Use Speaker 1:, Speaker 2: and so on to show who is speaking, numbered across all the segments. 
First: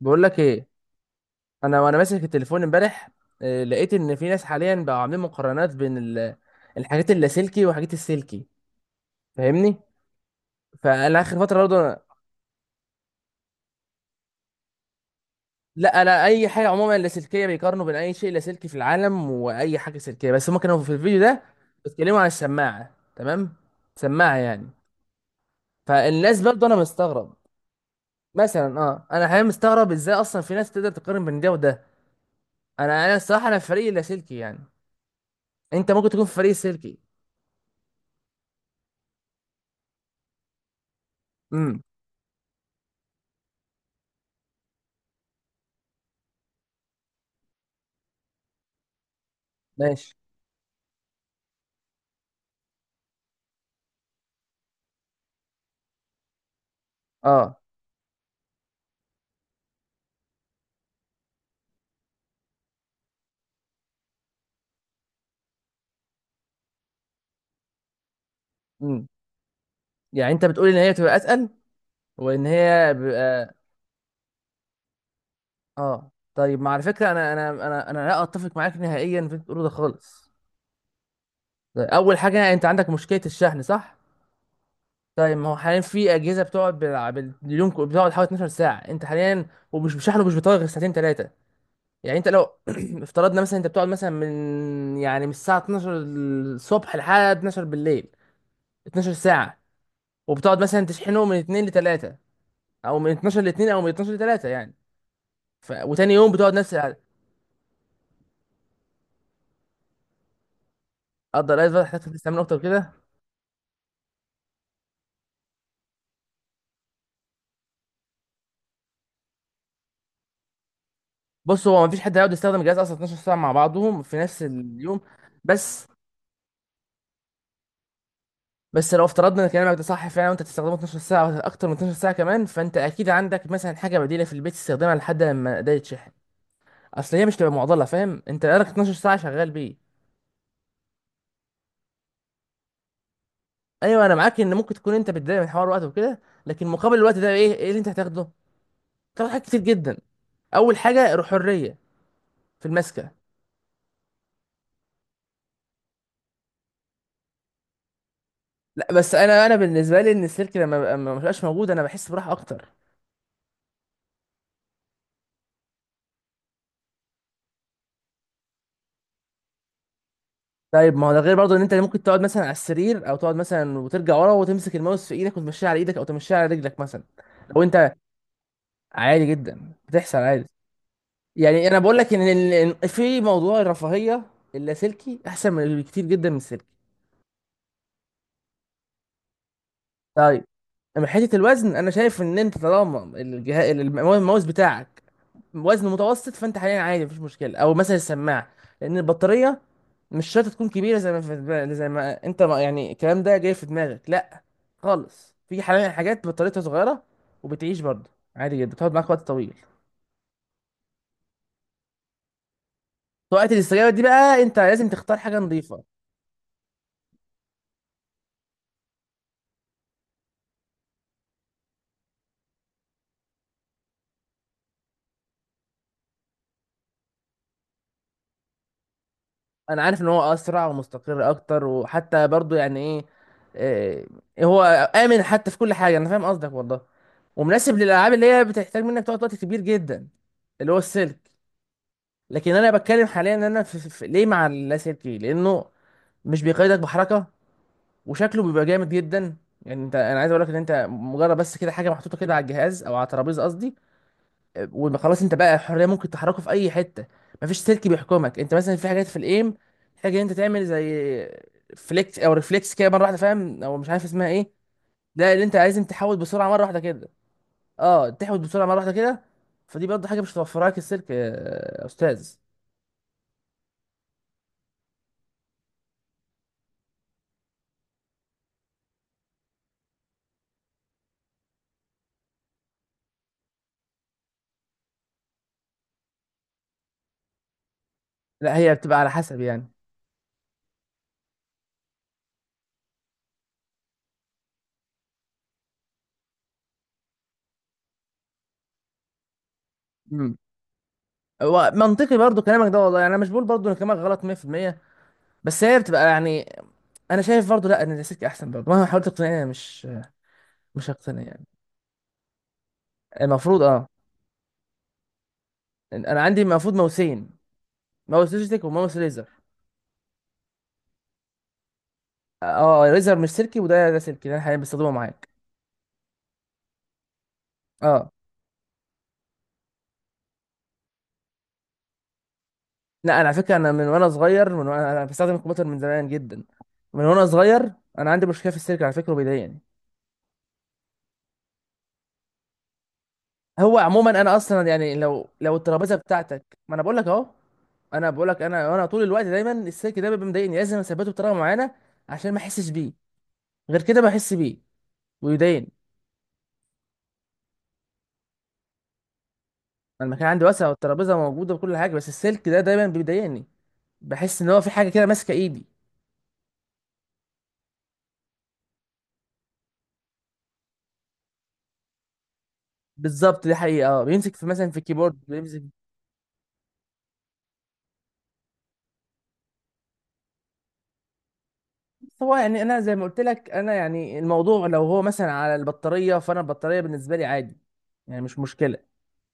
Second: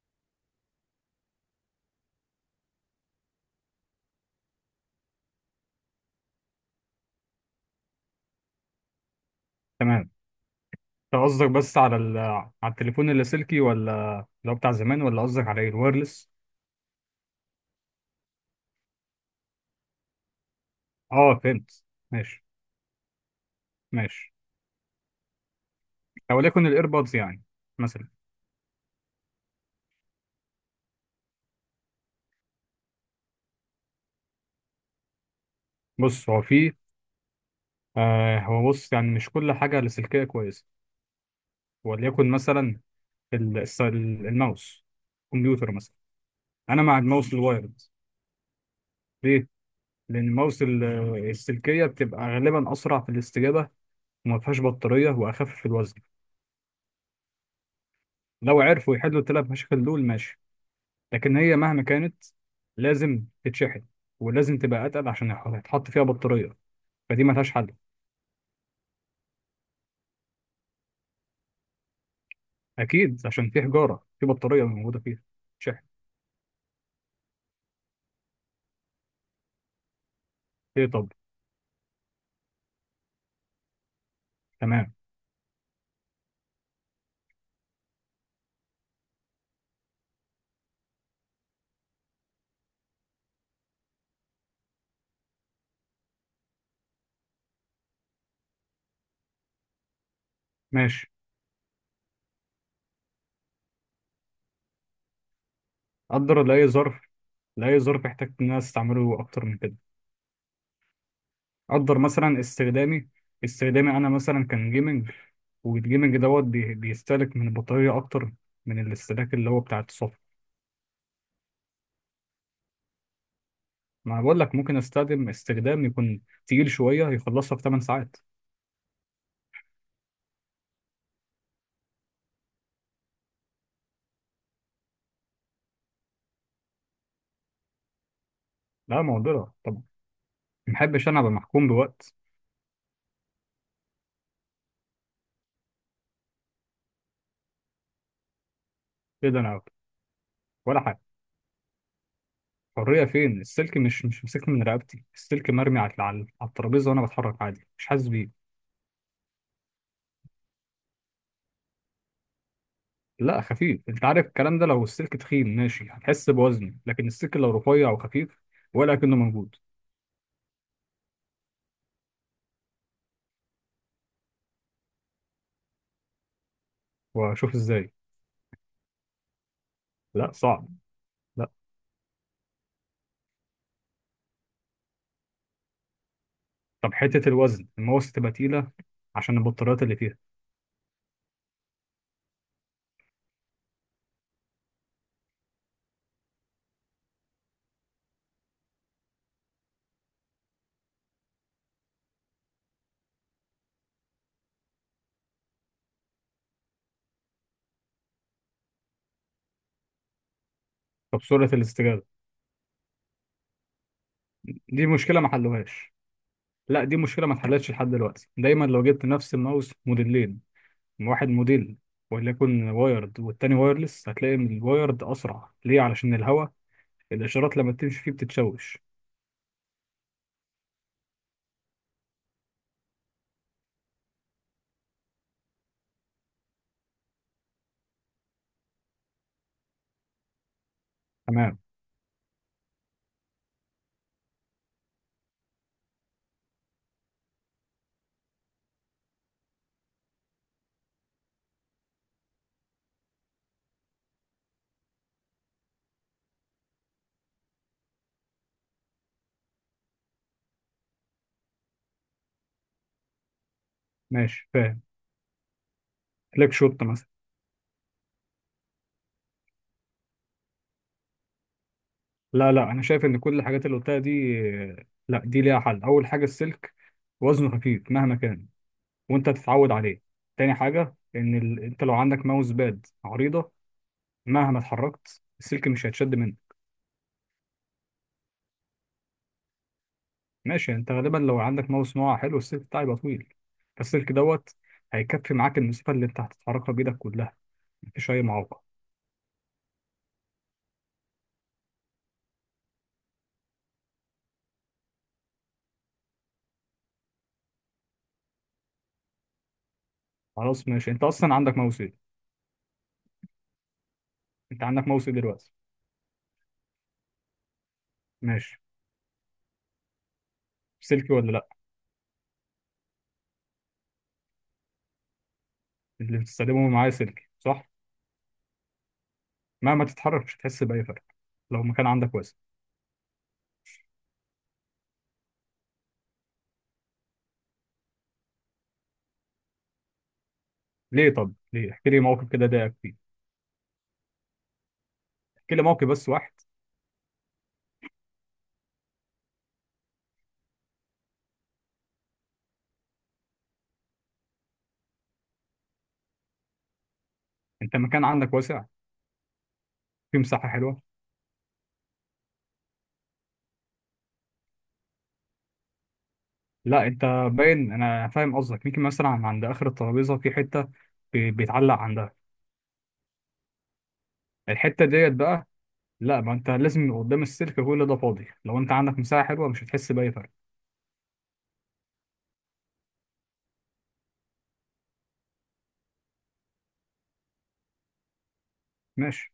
Speaker 1: بقول لك ايه. انا وانا ماسك التليفون امبارح لقيت ان في ناس حاليا بقوا عاملين مقارنات بين الحاجات اللاسلكي وحاجات السلكي، فاهمني؟
Speaker 2: تمام.
Speaker 1: فانا
Speaker 2: انت
Speaker 1: اخر
Speaker 2: قصدك
Speaker 1: فتره
Speaker 2: بس على
Speaker 1: برضه
Speaker 2: على التليفون اللاسلكي، ولا اللي هو بتاع زمان، ولا قصدك على ايه
Speaker 1: لا لا
Speaker 2: الوايرلس؟
Speaker 1: اي حاجه عموما لاسلكيه بيقارنوا بين اي شيء لاسلكي في العالم واي حاجه سلكيه، بس هم كانوا في الفيديو
Speaker 2: اه،
Speaker 1: ده
Speaker 2: فهمت.
Speaker 1: بيتكلموا عن
Speaker 2: ماشي.
Speaker 1: السماعه، تمام،
Speaker 2: ماشي.
Speaker 1: سماعه يعني. فالناس
Speaker 2: او
Speaker 1: برضه
Speaker 2: ليكن
Speaker 1: انا
Speaker 2: الايربودز
Speaker 1: مستغرب
Speaker 2: يعني، مثلا.
Speaker 1: مثلا، اه انا حاليا مستغرب ازاي اصلا في ناس تقدر تقارن بين ده وده. انا الصراحه انا في فريق اللاسلكي، يعني انت ممكن تكون
Speaker 2: بص
Speaker 1: في
Speaker 2: هو
Speaker 1: فريق
Speaker 2: في،
Speaker 1: السلكي.
Speaker 2: هو بص يعني مش كل حاجه لاسلكيه كويسه.
Speaker 1: امم.
Speaker 2: وليكن مثلا الماوس، كمبيوتر مثلا. انا مع الماوس الوايرد. ليه؟
Speaker 1: ماشي.
Speaker 2: لان الماوس السلكيه بتبقى غالبا اسرع في الاستجابه، وما فيهاش بطاريه، واخف في الوزن.
Speaker 1: اه.
Speaker 2: لو عرفوا يحلوا الثلاث مشاكل دول ماشي، لكن هي مهما كانت لازم تتشحن، ولازم تبقى اتقل عشان يتحط فيها بطاريه. فدي ما لهاش حل.
Speaker 1: امم. يعني انت بتقول ان هي بتبقى اسهل وان هي
Speaker 2: اكيد عشان
Speaker 1: بيبقى؟
Speaker 2: في حجاره، في بطاريه موجوده فيها تشحن.
Speaker 1: اه طيب، ما على فكره انا لا اتفق معاك نهائيا في اللي أنت بتقوله ده خالص.
Speaker 2: ايه؟ طب.
Speaker 1: طيب، اول حاجه انت عندك مشكله الشحن، صح؟
Speaker 2: تمام.
Speaker 1: طيب ما هو حاليا في اجهزه بتقعد باليوم بتقعد حوالي 12 ساعه انت حاليا، ومش بشحن ومش بيطول غير ساعتين ثلاثه. يعني انت لو افترضنا مثلا انت بتقعد مثلا من يعني من الساعه 12 الصبح لحد 12 بالليل، 12 ساعه، وبتقعد مثلا
Speaker 2: ماشي.
Speaker 1: تشحنه من 2 ل 3 او من 12 ل 2 او من 12 ل 3 يعني. وتاني يوم
Speaker 2: قدر
Speaker 1: بتقعد
Speaker 2: لاي
Speaker 1: نفس القعده.
Speaker 2: ظرف، لاي ظرف احتجت ان انا استعمله اكتر من كده.
Speaker 1: افضل قاعد بقى
Speaker 2: قدر
Speaker 1: تحتاج تستعمل
Speaker 2: مثلا
Speaker 1: اكتر كده.
Speaker 2: استخدامي، استخدامي انا مثلا كان جيمنج، والجيمنج دوت بيستهلك من البطاريه اكتر من الاستهلاك اللي هو بتاع الصفر.
Speaker 1: بص هو مفيش حد هيقعد يستخدم الجهاز اصلا 12 ساعه مع بعضهم
Speaker 2: ما
Speaker 1: في
Speaker 2: أنا بقول
Speaker 1: نفس
Speaker 2: لك ممكن
Speaker 1: اليوم.
Speaker 2: استخدم استخدام
Speaker 1: بس،
Speaker 2: يكون تقيل شويه، يخلصها في 8 ساعات.
Speaker 1: لو افترضنا ان كلامك ده صح فعلا وانت تستخدمه 12 ساعه أو اكتر من 12 ساعه كمان، فانت اكيد عندك مثلا حاجه بديله في البيت تستخدمها لحد لما ده يتشحن. اصل هي مش تبقى معضله، فاهم؟ انت بقالك 12
Speaker 2: لا،
Speaker 1: ساعه شغال
Speaker 2: معضله. طب،
Speaker 1: بيه.
Speaker 2: ما بحبش انا ابقى محكوم بوقت.
Speaker 1: ايوه انا معاك ان ممكن تكون انت بتضايق من حوار الوقت وكده، لكن مقابل الوقت ده ايه ايه اللي انت هتاخده؟ تاخد
Speaker 2: ايه ده،
Speaker 1: حاجات
Speaker 2: انا
Speaker 1: كتير
Speaker 2: أقعد؟
Speaker 1: جدا. اول
Speaker 2: ولا حاجه.
Speaker 1: حاجه الحريه في
Speaker 2: حريه
Speaker 1: المسكه.
Speaker 2: فين؟ السلك مش مسكني من رقبتي، السلك مرمي على الترابيزه، وانا بتحرك عادي مش حاسس بيه.
Speaker 1: لا بس انا بالنسبه لي ان السلك لما ما بقاش موجود انا بحس براحه اكتر.
Speaker 2: لا، خفيف. انت عارف الكلام ده، لو السلك تخين ماشي هتحس بوزني، لكن السلك لو رفيع وخفيف ولا كأنه موجود.
Speaker 1: طيب ما هو ده غير برضه ان انت ممكن تقعد مثلا على السرير او تقعد مثلا وترجع ورا وتمسك الماوس في ايدك وتمشيه على ايدك او تمشيه على رجلك مثلا.
Speaker 2: واشوف
Speaker 1: لو
Speaker 2: ازاي.
Speaker 1: انت عادي جدا بتحصل
Speaker 2: لا،
Speaker 1: عادي.
Speaker 2: صعب. لا.
Speaker 1: يعني انا بقول لك ان إن في موضوع الرفاهيه اللاسلكي احسن من كتير جدا من السلكي.
Speaker 2: طب حته الوزن المواسط تبقى تقيله عشان البطاريات اللي فيها.
Speaker 1: طيب، من حته الوزن انا شايف ان انت طالما الجهاز الماوس بتاعك وزنه متوسط فانت حاليا عادي مفيش مشكله، او مثلا السماعه، لان البطاريه مش شرط تكون كبيره زي ما في زي ما انت ما يعني الكلام ده جاي في دماغك، لا خالص، في حاليا حاجات بطاريتها صغيره وبتعيش برضه عادي جدا بتقعد معاك وقت طويل.
Speaker 2: طب سرعه الاستجابه؟
Speaker 1: في وقت الاستجابه دي بقى انت
Speaker 2: دي
Speaker 1: لازم تختار
Speaker 2: مشكله ما
Speaker 1: حاجه نظيفه.
Speaker 2: حلوهاش. لا، دي مشكله ما اتحلتش لحد دلوقتي. دايما لو جبت نفس الماوس موديلين، من واحد موديل، وليكن وايرد والتاني وايرلس، هتلاقي ان الوايرد اسرع. ليه؟ علشان الهواء، الاشارات لما بتمشي فيه بتتشوش.
Speaker 1: انا عارف ان هو اسرع ومستقر اكتر، وحتى برضه يعني ايه، اه، هو امن حتى في كل حاجه، انا فاهم قصدك والله، ومناسب للالعاب اللي هي بتحتاج منك تقعد وقت كبير جدا، اللي هو السلك.
Speaker 2: تمام.
Speaker 1: لكن انا بتكلم حاليا ان انا ليه مع اللاسلكي، لانه مش بيقيدك بحركه، وشكله بيبقى جامد جدا. يعني انت، انا عايز اقول لك ان انت مجرد بس كده حاجه محطوطه كده على الجهاز او على الترابيزه قصدي، وخلاص انت بقى حريه، ممكن تحركه في اي حته، مفيش سلك بيحكمك. انت مثلا في حاجات في الايم، حاجه انت تعمل زي فليكس او ريفلكس كده مره واحده، فاهم؟ او مش عارف اسمها
Speaker 2: ماشي
Speaker 1: ايه.
Speaker 2: فاهم.
Speaker 1: ده اللي انت لازم تحاول بسرعه
Speaker 2: لك
Speaker 1: مره واحده
Speaker 2: شوت مثلا.
Speaker 1: كده. اه، تحاول بسرعه مره واحده كده. فدي برضه حاجه مش هتوفرها لك السلك. يا استاذ،
Speaker 2: لا لا، انا شايف ان كل الحاجات اللي قلتها دي، لا دي ليها حل. اول حاجه، السلك وزنه خفيف مهما كان، وانت تتعود عليه. تاني حاجه، ان انت لو عندك ماوس باد عريضه، مهما اتحركت السلك مش هيتشد منك.
Speaker 1: لا هي بتبقى على حسب يعني.
Speaker 2: ماشي. انت غالبا لو عندك ماوس نوع حلو، السلك بتاعه يبقى طويل. فالسلك دوت هيكفي معاك المسافه اللي انت هتتحركها بايدك كلها. مفيش اي معوقه.
Speaker 1: امم. هو منطقي برضه كلامك ده والله، يعني انا مش بقول برضه ان كلامك غلط 100%، بس هي بتبقى يعني. انا شايف برضو لا ان الكلاسيك احسن برضو، مهما حاولت تقنعني أنا مش،
Speaker 2: خلاص،
Speaker 1: مش
Speaker 2: ماشي. انت
Speaker 1: هقتنع
Speaker 2: اصلا
Speaker 1: يعني.
Speaker 2: عندك ماوس ايه؟
Speaker 1: المفروض اه.
Speaker 2: انت عندك ماوس ايه دلوقتي؟
Speaker 1: انا عندي المفروض ماوسين، ماوس
Speaker 2: ماشي.
Speaker 1: لوجيتك وماوس ريزر.
Speaker 2: سلكي ولا لا؟
Speaker 1: اه ريزر مش سلكي، ده سلكي، ده انا حاليا بستخدمه معاك.
Speaker 2: اللي بتستخدمه معايا سلكي صح؟
Speaker 1: اه.
Speaker 2: مهما تتحرك مش هتحس باي فرق لو مكان عندك واسع.
Speaker 1: لا انا على فكره، انا من وانا صغير من وانا بستخدم الكمبيوتر من زمان جدا، من وانا صغير، انا عندي مشكله في السلك على فكره وبيضايقني.
Speaker 2: ليه؟ طب ليه؟ احكي لي موقف كده ضايقك فيه.
Speaker 1: هو عموما انا اصلا يعني لو
Speaker 2: احكي
Speaker 1: لو
Speaker 2: لي موقف
Speaker 1: الترابيزه
Speaker 2: بس واحد.
Speaker 1: بتاعتك، ما انا بقول لك اهو، انا بقول لك انا طول الوقت دايما السلك ده بيبقى مضايقني، لازم اثبته بطريقه معينه عشان ما احسش بيه، غير كده بحس بيه ويضايقني.
Speaker 2: انت مكان عندك واسع،
Speaker 1: أنا
Speaker 2: في
Speaker 1: المكان عندي
Speaker 2: مساحه
Speaker 1: واسع
Speaker 2: حلوه.
Speaker 1: والترابيزه موجوده وكل حاجه، بس السلك ده دايما بيضايقني، بحس ان هو في حاجه كده ماسكه ايدي.
Speaker 2: لا انت، باين انا فاهم قصدك. يمكن مثلا عند اخر الترابيزه في حته بيتعلق عندها.
Speaker 1: بالظبط دي حقيقه، اه بيمسك في مثلا في
Speaker 2: الحته ديت
Speaker 1: الكيبورد
Speaker 2: بقى.
Speaker 1: بيمسك.
Speaker 2: لا، ما انت لازم يبقى قدام السلك كل ده فاضي. لو انت عندك مساحه حلوه مش هتحس باي فرق.
Speaker 1: بس هو يعني انا زي ما قلت لك، انا يعني الموضوع لو هو مثلا على البطاريه فانا البطاريه بالنسبه لي عادي، يعني مش مشكله.
Speaker 2: ماشي.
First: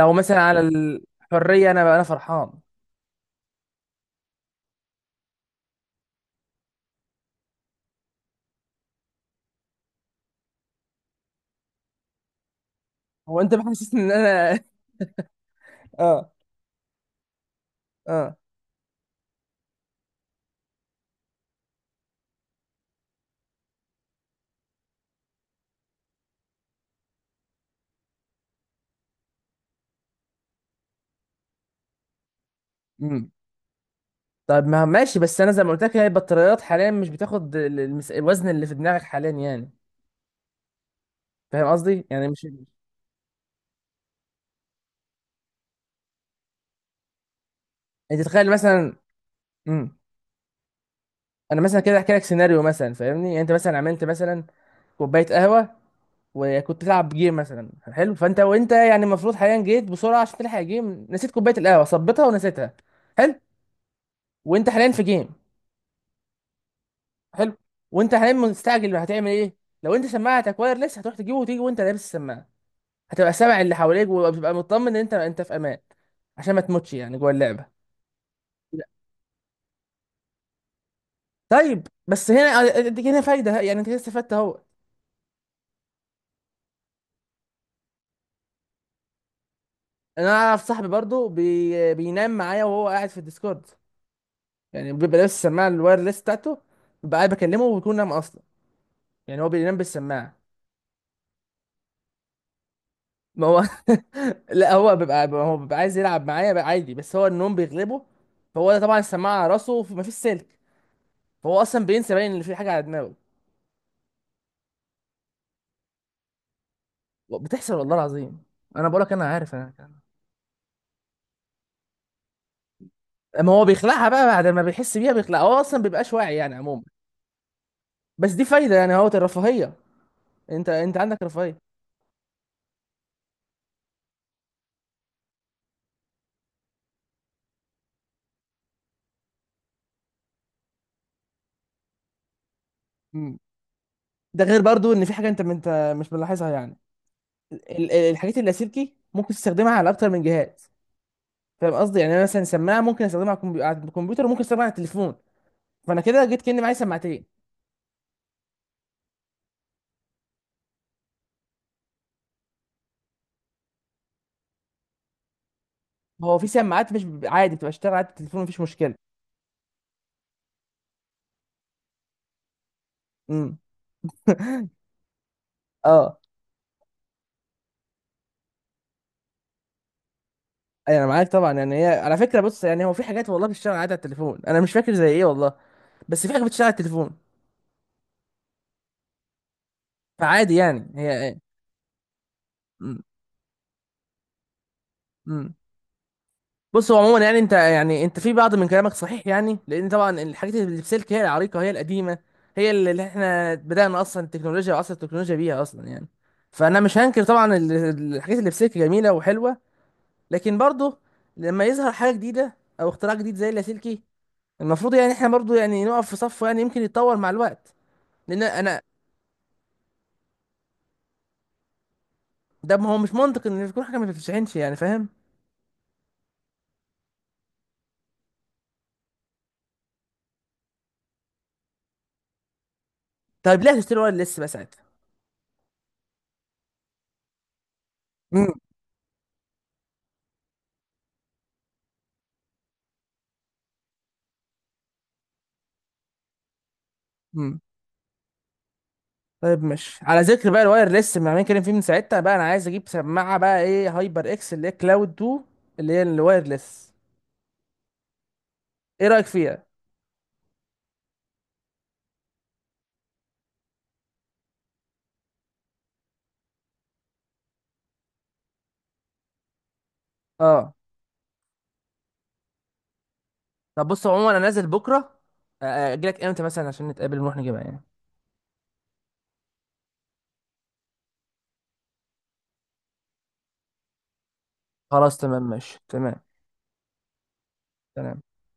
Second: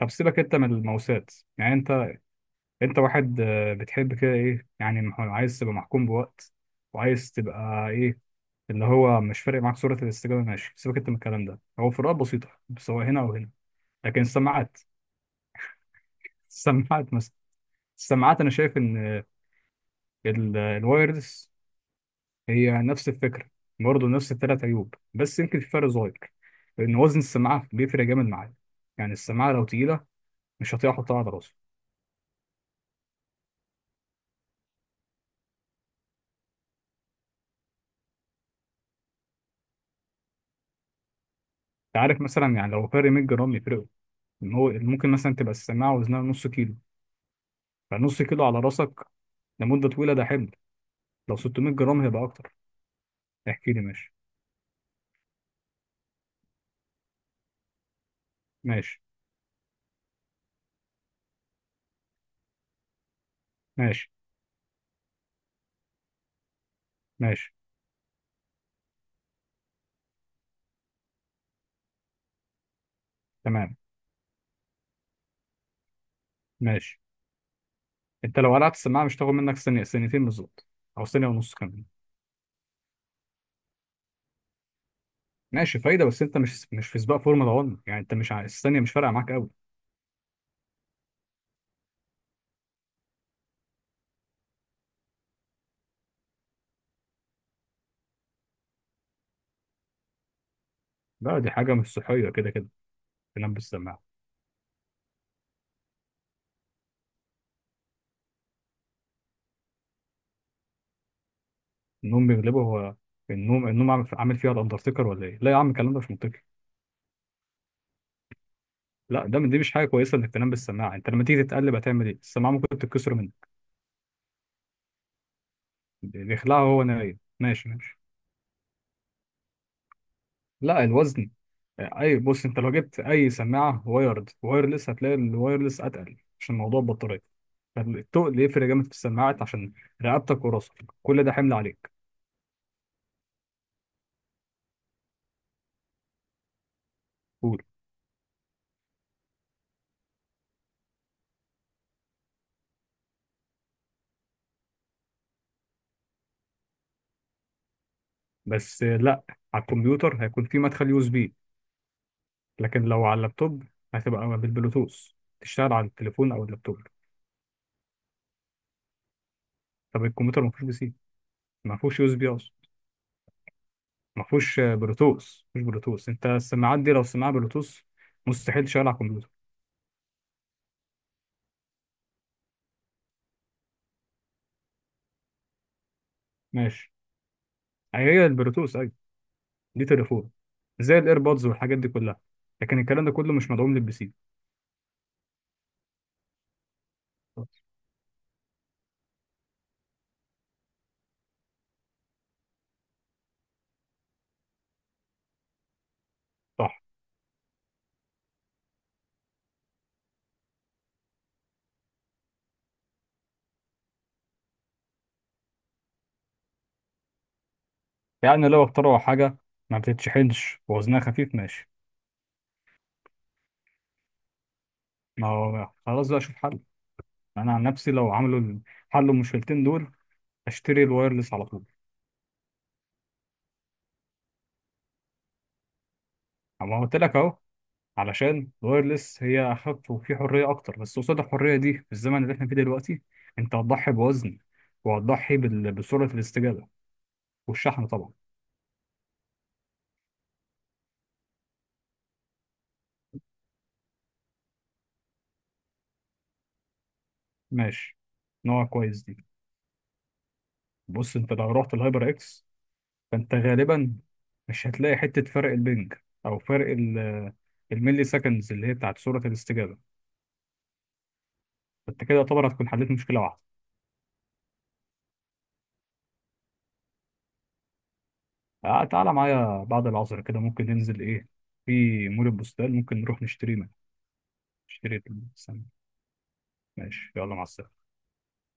Speaker 2: طب سيبك
Speaker 1: مثلا
Speaker 2: انت
Speaker 1: على
Speaker 2: من الموساد،
Speaker 1: الحريه
Speaker 2: يعني
Speaker 1: انا
Speaker 2: انت،
Speaker 1: فرحان.
Speaker 2: انت واحد بتحب كده ايه يعني، عايز تبقى محكوم بوقت وعايز تبقى ايه اللي هو مش فارق معاك سرعه الاستجابه؟ ماشي، سيبك انت من الكلام ده. هو فروقات بسيطه سواء هنا او
Speaker 1: هو
Speaker 2: هنا.
Speaker 1: انت بتحسسني ان
Speaker 2: لكن
Speaker 1: انا
Speaker 2: السماعات.
Speaker 1: اه.
Speaker 2: السماعات مثلا،
Speaker 1: اه.
Speaker 2: السماعات انا شايف ان الوايرلس هي نفس الفكرة. برضه نفس الثلاث عيوب، بس يمكن في فرق صغير. لأن وزن السماعة بيفرق جامد معايا. يعني السماعة لو تقيلة مش هطيق أحطها على راسي.
Speaker 1: امم. طب ما ماشي، بس انا زي ما قلت لك، هي البطاريات حاليا مش بتاخد الوزن اللي في دماغك حاليا، يعني فاهم
Speaker 2: أنت
Speaker 1: قصدي
Speaker 2: عارف
Speaker 1: يعني مش،
Speaker 2: مثلا يعني، لو فرق 100 جرام يفرقوا، إن هو ممكن مثلا تبقى السماعة وزنها نص كيلو.
Speaker 1: انت
Speaker 2: فنص كيلو
Speaker 1: تتخيل
Speaker 2: على
Speaker 1: مثلا.
Speaker 2: راسك لمدة
Speaker 1: امم.
Speaker 2: طويلة ده حمل. لو
Speaker 1: انا
Speaker 2: 600
Speaker 1: مثلا كده
Speaker 2: جرام
Speaker 1: احكي
Speaker 2: هيبقى
Speaker 1: لك
Speaker 2: أكتر.
Speaker 1: سيناريو مثلا، فاهمني؟ يعني انت
Speaker 2: احكي
Speaker 1: مثلا
Speaker 2: لي،
Speaker 1: عملت
Speaker 2: ماشي.
Speaker 1: مثلا كوبايه قهوه، وكنت تلعب جيم مثلا، حلو؟ فانت وانت
Speaker 2: ماشي.
Speaker 1: يعني المفروض حاليا جيت بسرعه عشان تلحق جيم، نسيت كوبايه القهوه، صبتها ونسيتها، حلو،
Speaker 2: ماشي.
Speaker 1: وانت حاليا في جيم،
Speaker 2: ماشي.
Speaker 1: حلو، وانت حاليا مستعجل، هتعمل ايه؟ لو انت سماعتك وايرلس هتروح تجيبه وتيجي وانت لابس السماعه، هتبقى سامع اللي
Speaker 2: تمام.
Speaker 1: حواليك وبتبقى مطمن ان انت، انت في امان، عشان ما تموتش
Speaker 2: ماشي.
Speaker 1: يعني جوه اللعبه.
Speaker 2: أنت لو قلعت السماعة مش هتاخد منك ثانية، ثانيتين بالظبط، أو ثانية ونص كمان.
Speaker 1: طيب بس هنا اديك هنا فايده، يعني انت كده استفدت اهو.
Speaker 2: ماشي فايدة، بس أنت مش في سباق فورمولا 1 يعني. أنت مش ع- الثانية مش فارقة معاك قوي.
Speaker 1: انا اعرف صاحبي برضو بينام معايا وهو قاعد في الديسكورد، يعني بيبقى لابس السماعه الوايرلس بتاعته، ببقى قاعد بكلمه وبيكون نام اصلا، يعني هو بينام بالسماعه.
Speaker 2: لا، دي حاجة مش صحية كده كده،
Speaker 1: ما
Speaker 2: تنام
Speaker 1: هو،
Speaker 2: بالسماعة.
Speaker 1: لا هو بيبقى، هو بيبقى عايز يلعب معايا بقى عادي، بس هو النوم بيغلبه، فهو ده طبعا السماعه على راسه مفيش سلك، فهو اصلا بينسى
Speaker 2: النوم
Speaker 1: باين ان في
Speaker 2: بيغلبه
Speaker 1: حاجه على
Speaker 2: هو؟
Speaker 1: دماغه.
Speaker 2: النوم عامل فيها الأندرتيكر ولا إيه؟ لا يا عم، الكلام ده مش منطقي.
Speaker 1: بتحصل والله العظيم، انا بقولك انا
Speaker 2: لا ده،
Speaker 1: عارف
Speaker 2: دي مش حاجة
Speaker 1: انا.
Speaker 2: كويسة إنك تنام بالسماعة. أنت لما تيجي تتقلب هتعمل إيه؟ السماعة ممكن تتكسر منك.
Speaker 1: ما هو بيخلعها بقى بعد ما بيحس بيها، بيخلعها، هو اصلا بيبقاش واعي يعني
Speaker 2: بيخلعها
Speaker 1: عموما.
Speaker 2: وهو نايم؟ ماشي. ماشي.
Speaker 1: بس دي فايده، يعني هو الرفاهيه، انت،
Speaker 2: لا،
Speaker 1: انت عندك
Speaker 2: الوزن.
Speaker 1: رفاهيه.
Speaker 2: أي، بص أنت لو جبت أي سماعة وايرد وايرلس هتلاقي الوايرلس أتقل عشان موضوع البطارية. فالتقل يفرق جامد في السماعات عشان رقبتك وراسك، كل ده حمل عليك.
Speaker 1: ده غير برضو ان في حاجه انت، انت مش ملاحظها يعني.
Speaker 2: قول.
Speaker 1: الحاجات اللاسلكي ممكن تستخدمها على اكتر من جهاز، فاهم قصدي؟ يعني انا مثلا سماعه ممكن استخدمها على على الكمبيوتر وممكن استخدمها على التليفون، فانا كده جيت كاني معايا سماعتين.
Speaker 2: بس لا، على الكمبيوتر هيكون في مدخل يو اس بي، لكن لو على اللابتوب هتبقى بالبلوتوث تشتغل على التليفون
Speaker 1: هو
Speaker 2: او
Speaker 1: في
Speaker 2: اللابتوب.
Speaker 1: سماعات مش بيبقى عادي بتبقى اشتغل على التليفون مفيش مشكله.
Speaker 2: طب الكمبيوتر ما فيهوش بي سي، ما فيهوش يو اس بي اصلا.
Speaker 1: امم.
Speaker 2: ما فيهوش بلوتوث. مش بلوتوث؟
Speaker 1: اه.
Speaker 2: انت السماعات دي لو سماعه بلوتوث مستحيل تشتغل على الكمبيوتر.
Speaker 1: انا معاك طبعا، يعني هي على فكره بص، يعني هو في حاجات والله بتشتغل عادي على التليفون، انا مش فاكر زي ايه والله، بس في حاجه بتشتغل على
Speaker 2: ماشي.
Speaker 1: التليفون،
Speaker 2: أي هي البلوتوث ايوه، دي تليفون،
Speaker 1: فعادي يعني
Speaker 2: زي
Speaker 1: هي.
Speaker 2: الايربودز والحاجات دي كلها. لكن الكلام ده كله مش مدعوم للبي سي.
Speaker 1: ايه. بص هو عموما يعني انت، يعني انت في بعض من كلامك صحيح، يعني لان طبعا الحاجات اللي في سلك هي العريقه، هي القديمه، هي اللي، اللي احنا بدانا اصلا التكنولوجيا وعصر التكنولوجيا بيها اصلا يعني،
Speaker 2: صح.
Speaker 1: فانا مش هنكر طبعا الحاجات اللي في سلك جميله وحلوه. لكن برضه لما يظهر حاجه جديده او اختراع جديد زي اللاسلكي، المفروض يعني احنا برضه يعني نقف في صفه، يعني يمكن يتطور مع الوقت. لان
Speaker 2: يعني لو
Speaker 1: انا،
Speaker 2: اخترعوا حاجه ما بتتشحنش ووزنها خفيف ماشي.
Speaker 1: ده ما هو مش منطق ان يكون حاجه ما بتتشحنش، يعني فاهم.
Speaker 2: ما هو خلاص بقى، اشوف حل. انا عن نفسي لو عملوا حلوا المشكلتين دول اشتري الوايرلس على طول.
Speaker 1: طيب ليه هتشتري ورق اللص بقى ساعتها؟
Speaker 2: اما قلت لك اهو، علشان الوايرلس هي اخف وفي حريه اكتر، بس قصاد الحريه دي في الزمن اللي احنا فيه دلوقتي انت هتضحي بوزن، وهتضحي بسرعه الاستجابه،
Speaker 1: مم.
Speaker 2: والشحن طبعا.
Speaker 1: طيب، ماشي، على ذكر بقى الواير ليس ما عمالين نتكلم فيه من ساعتها بقى، انا عايز اجيب سماعه بقى ايه، هايبر اكس اللي هي كلاود 2، اللي هي الواير ليس.
Speaker 2: ماشي، نوع كويس
Speaker 1: ايه
Speaker 2: دي.
Speaker 1: رايك فيها؟
Speaker 2: بص انت لو رحت الهايبر اكس فانت غالبا مش هتلاقي حته فرق البنج، او فرق الملي سكندز اللي هي بتاعت سرعه الاستجابه.
Speaker 1: اه.
Speaker 2: فانت كده يعتبر هتكون حليت مشكله واحده.
Speaker 1: طب بص عموما انا نازل بكره، اجي لك امتى مثلا عشان نتقابل ونروح نجيبها يعني؟
Speaker 2: آه، تعالى معايا بعد العصر كده ممكن ننزل ايه في مول البستان، ممكن نروح نشتري منه، نشتري.
Speaker 1: خلاص تمام، ماشي، تمام،
Speaker 2: ماشي، يلا مع السلامة.
Speaker 1: تمام.